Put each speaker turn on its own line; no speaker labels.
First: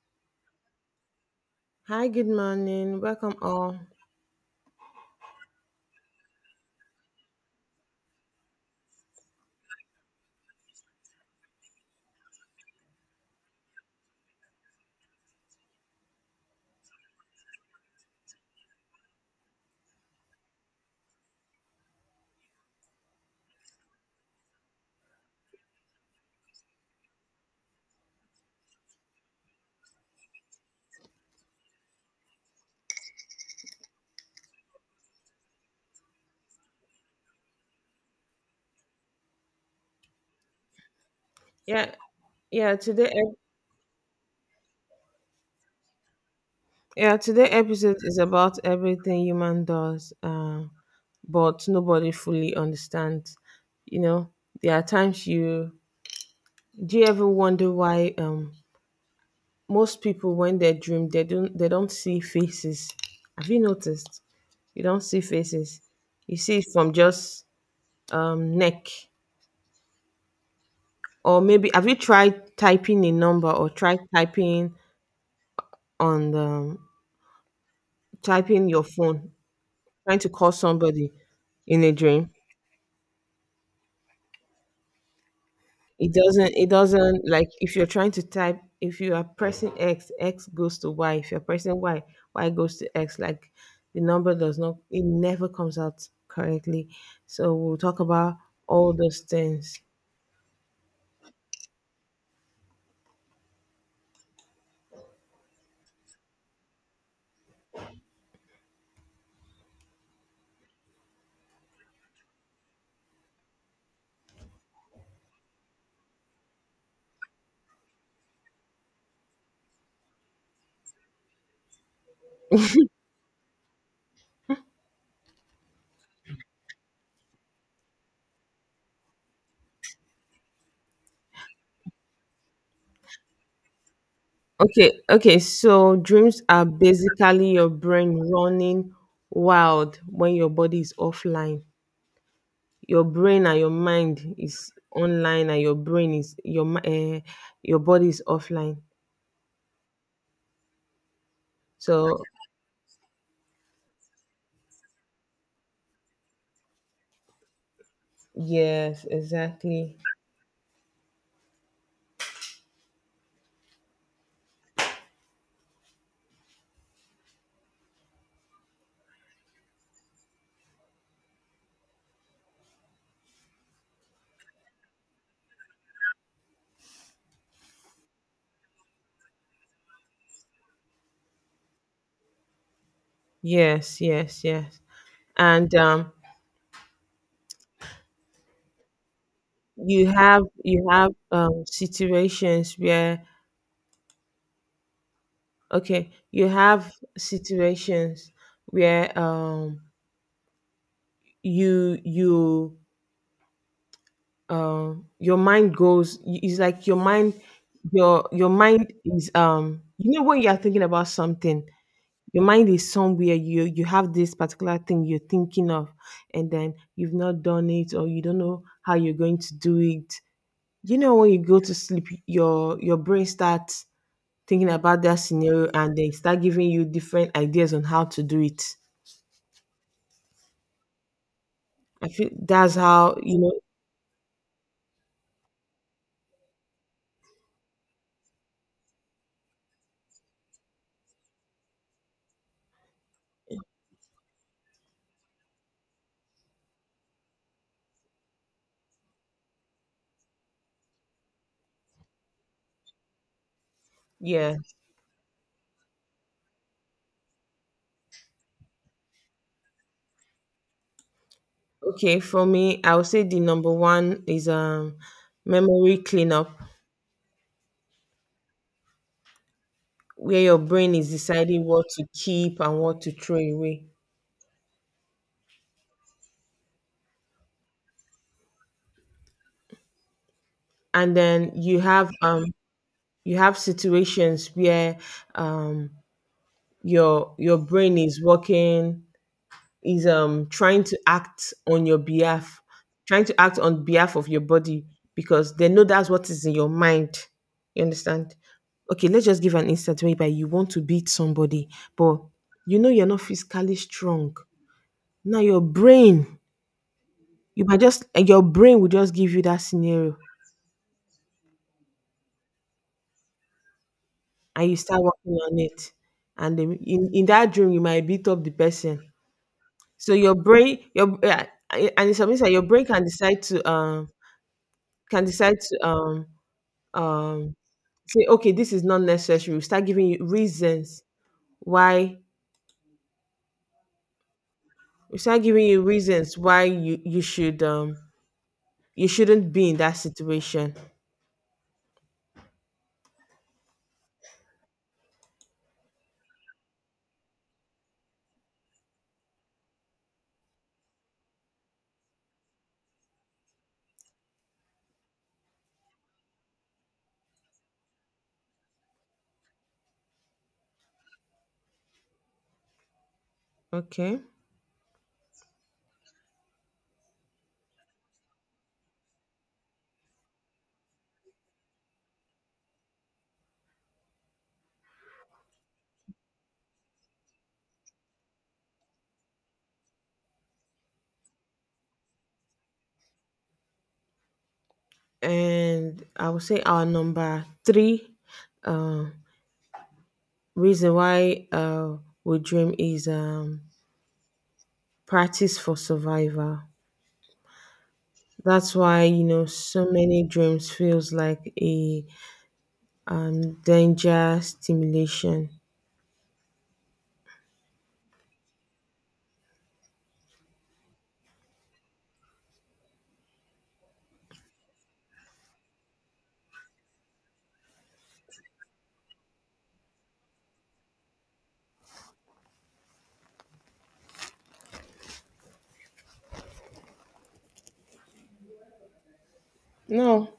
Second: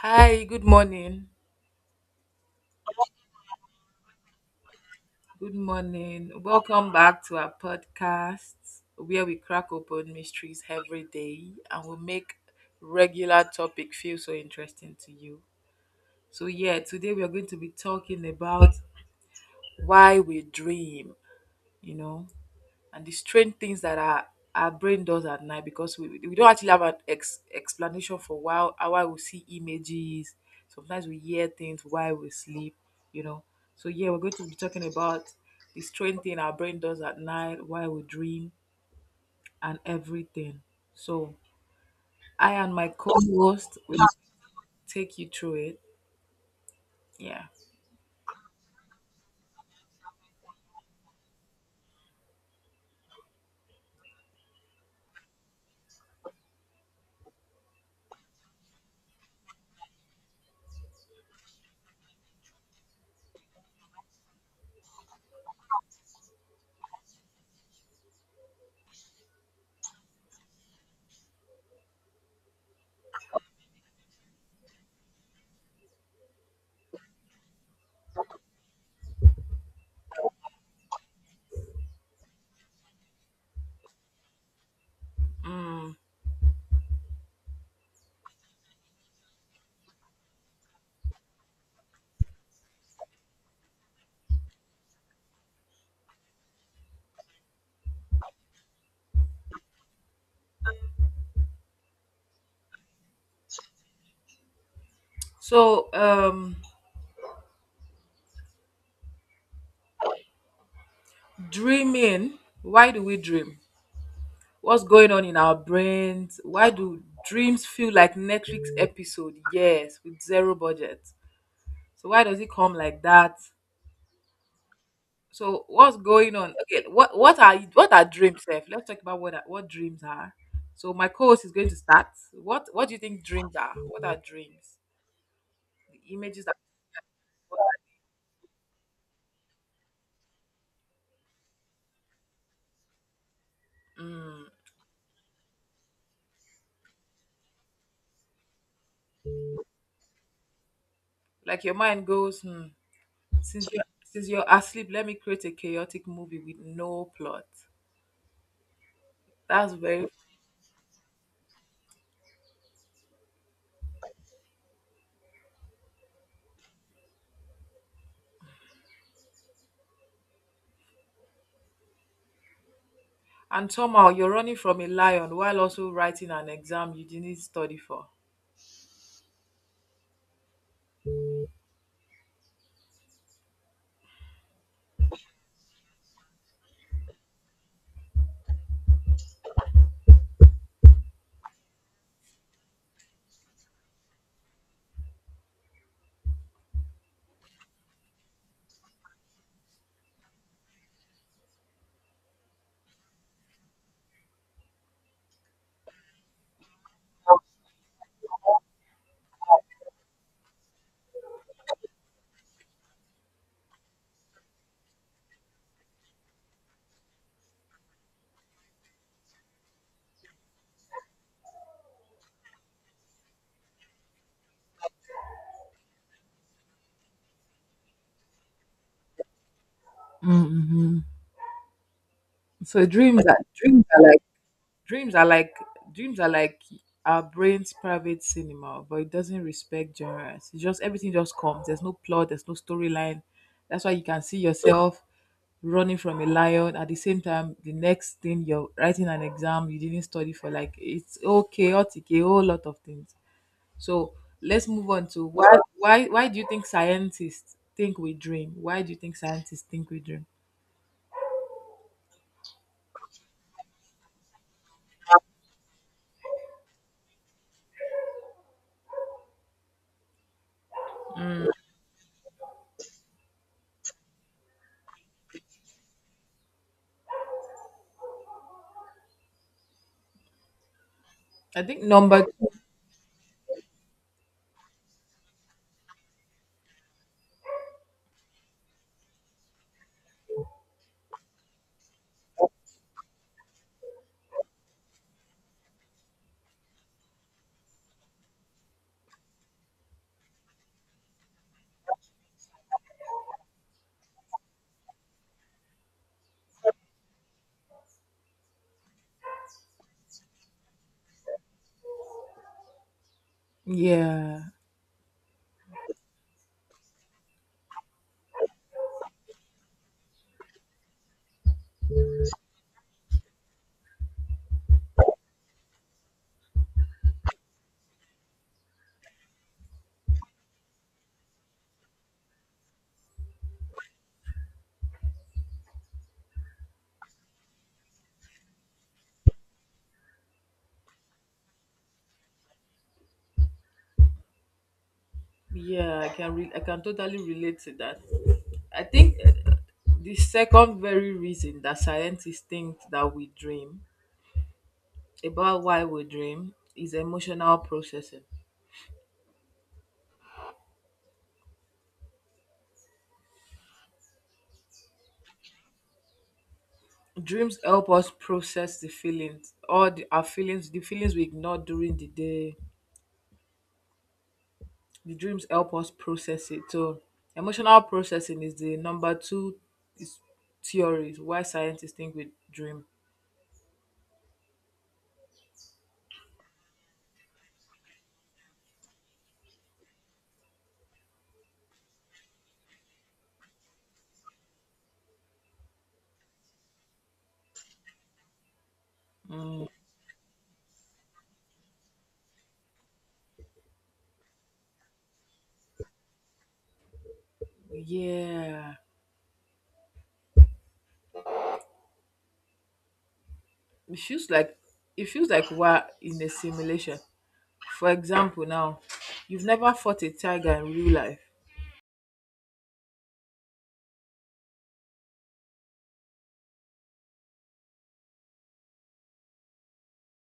Hi, good morning.
Hi, good morning. Welcome all.
Good morning. Welcome back to our podcast where we crack open mysteries every day and we make regular topic feel so interesting to you. Today we are going to be talking about why we dream, you know. And the strange things that our brain does at night because we don't actually have explanation for why we see images. Sometimes we hear things while we sleep, you know. We're going to be talking about the strange thing our brain does at night, why we dream, and everything. So,
Yeah,
I and
yeah.
my co host will take you through it.
Yeah,
Yeah.
today episode is about everything human does, but nobody fully understands. You know, there are times you do you ever wonder why most people when they dream they don't see faces. Have you noticed? You don't see faces. You see it from just neck, or maybe have you tried typing a number, or tried typing on the typing your phone, trying to call somebody in a dream. It doesn't, like, if you're trying to type, if you are pressing X, X goes to Y. If you're pressing Y, Y goes to X. Like, the number does not, it never comes out correctly. So we'll talk about all those things.
So, um, Dreaming, why do we dream? What's going on in our brains? Why do dreams feel like Netflix episode? Yes, with zero budget. So why does it come like that? So what's going on? Okay, what are dreams, Seth? Let's talk about what dreams are. So my co-host is going to start. What do you think dreams are? What are dreams?
Okay, okay. So
The
dreams
images that
are basically your brain running wild when your body is offline. Your brain and your mind is online, and your brain is your body is offline,
like your mind
so
goes, since you're asleep, let me create a chaotic movie with no plot.
yes,
That's
exactly.
very. And somehow you're running from a lion while also writing an exam you didn't study for.
Yes, yes, yes. And you have situations where okay, you have situations where you you your mind goes, it's like your mind, your mind is, you know, when you are thinking about something, your mind is somewhere, you have this particular thing you're thinking of, and then you've not done it, or you don't know how you're going to do it. You know, when you go to sleep, your brain starts thinking about that scenario, and they start giving you different ideas on how to do it.
Hmm.
I feel that's
So
how,
dreams
you
are,
know.
dreams are like Dreams are like dreams are like our brain's private cinema, but it doesn't respect genres. It's just everything just comes. There's no plot, there's no storyline. That's why you can see yourself running from a lion, at the same time the next thing you're writing an exam you didn't study for. Like, it's okay, chaotic, a whole lot of things. So
Yeah,
let's move on to why, why do you think scientists think we dream? Why do you think scientists think we dream?
okay, for me I would say the number one is, memory cleanup, where your brain is deciding what to keep and what to throw away. And then
I
you
think
have,
number two,
you have situations where um your brain is working, is trying to act on your behalf, trying to act on behalf of your body, because they know that's what is in your mind, you understand. Okay, let's just give an instance whereby you want to beat somebody, but you know you're not physically strong. Now your brain, you might just your brain will just give you that scenario,
yeah,
and you start working on it, and then in that dream you might beat up the person. So your brain, your, yeah, and it's something that your brain can decide to, can decide to um um say okay, this is not necessary. We start giving you reasons why, we start giving you reasons why you should, you shouldn't be in that situation.
yeah, I can totally relate to that. I think, the second very reason that scientists think that we dream about why we dream is emotional processing.
Okay,
Dreams help us process the feelings, our feelings, the feelings we ignore during the day. The dreams help us process it. So emotional processing is the number two is theories why scientists think we dream.
and I would say our number three um reason why we dream is, practice for survival. That's why, you know,
Mm,
so many dreams feels like a danger stimulation.
yeah. It feels like, it feels like we're in a simulation. For example, now, you've never fought a tiger in real life,
No,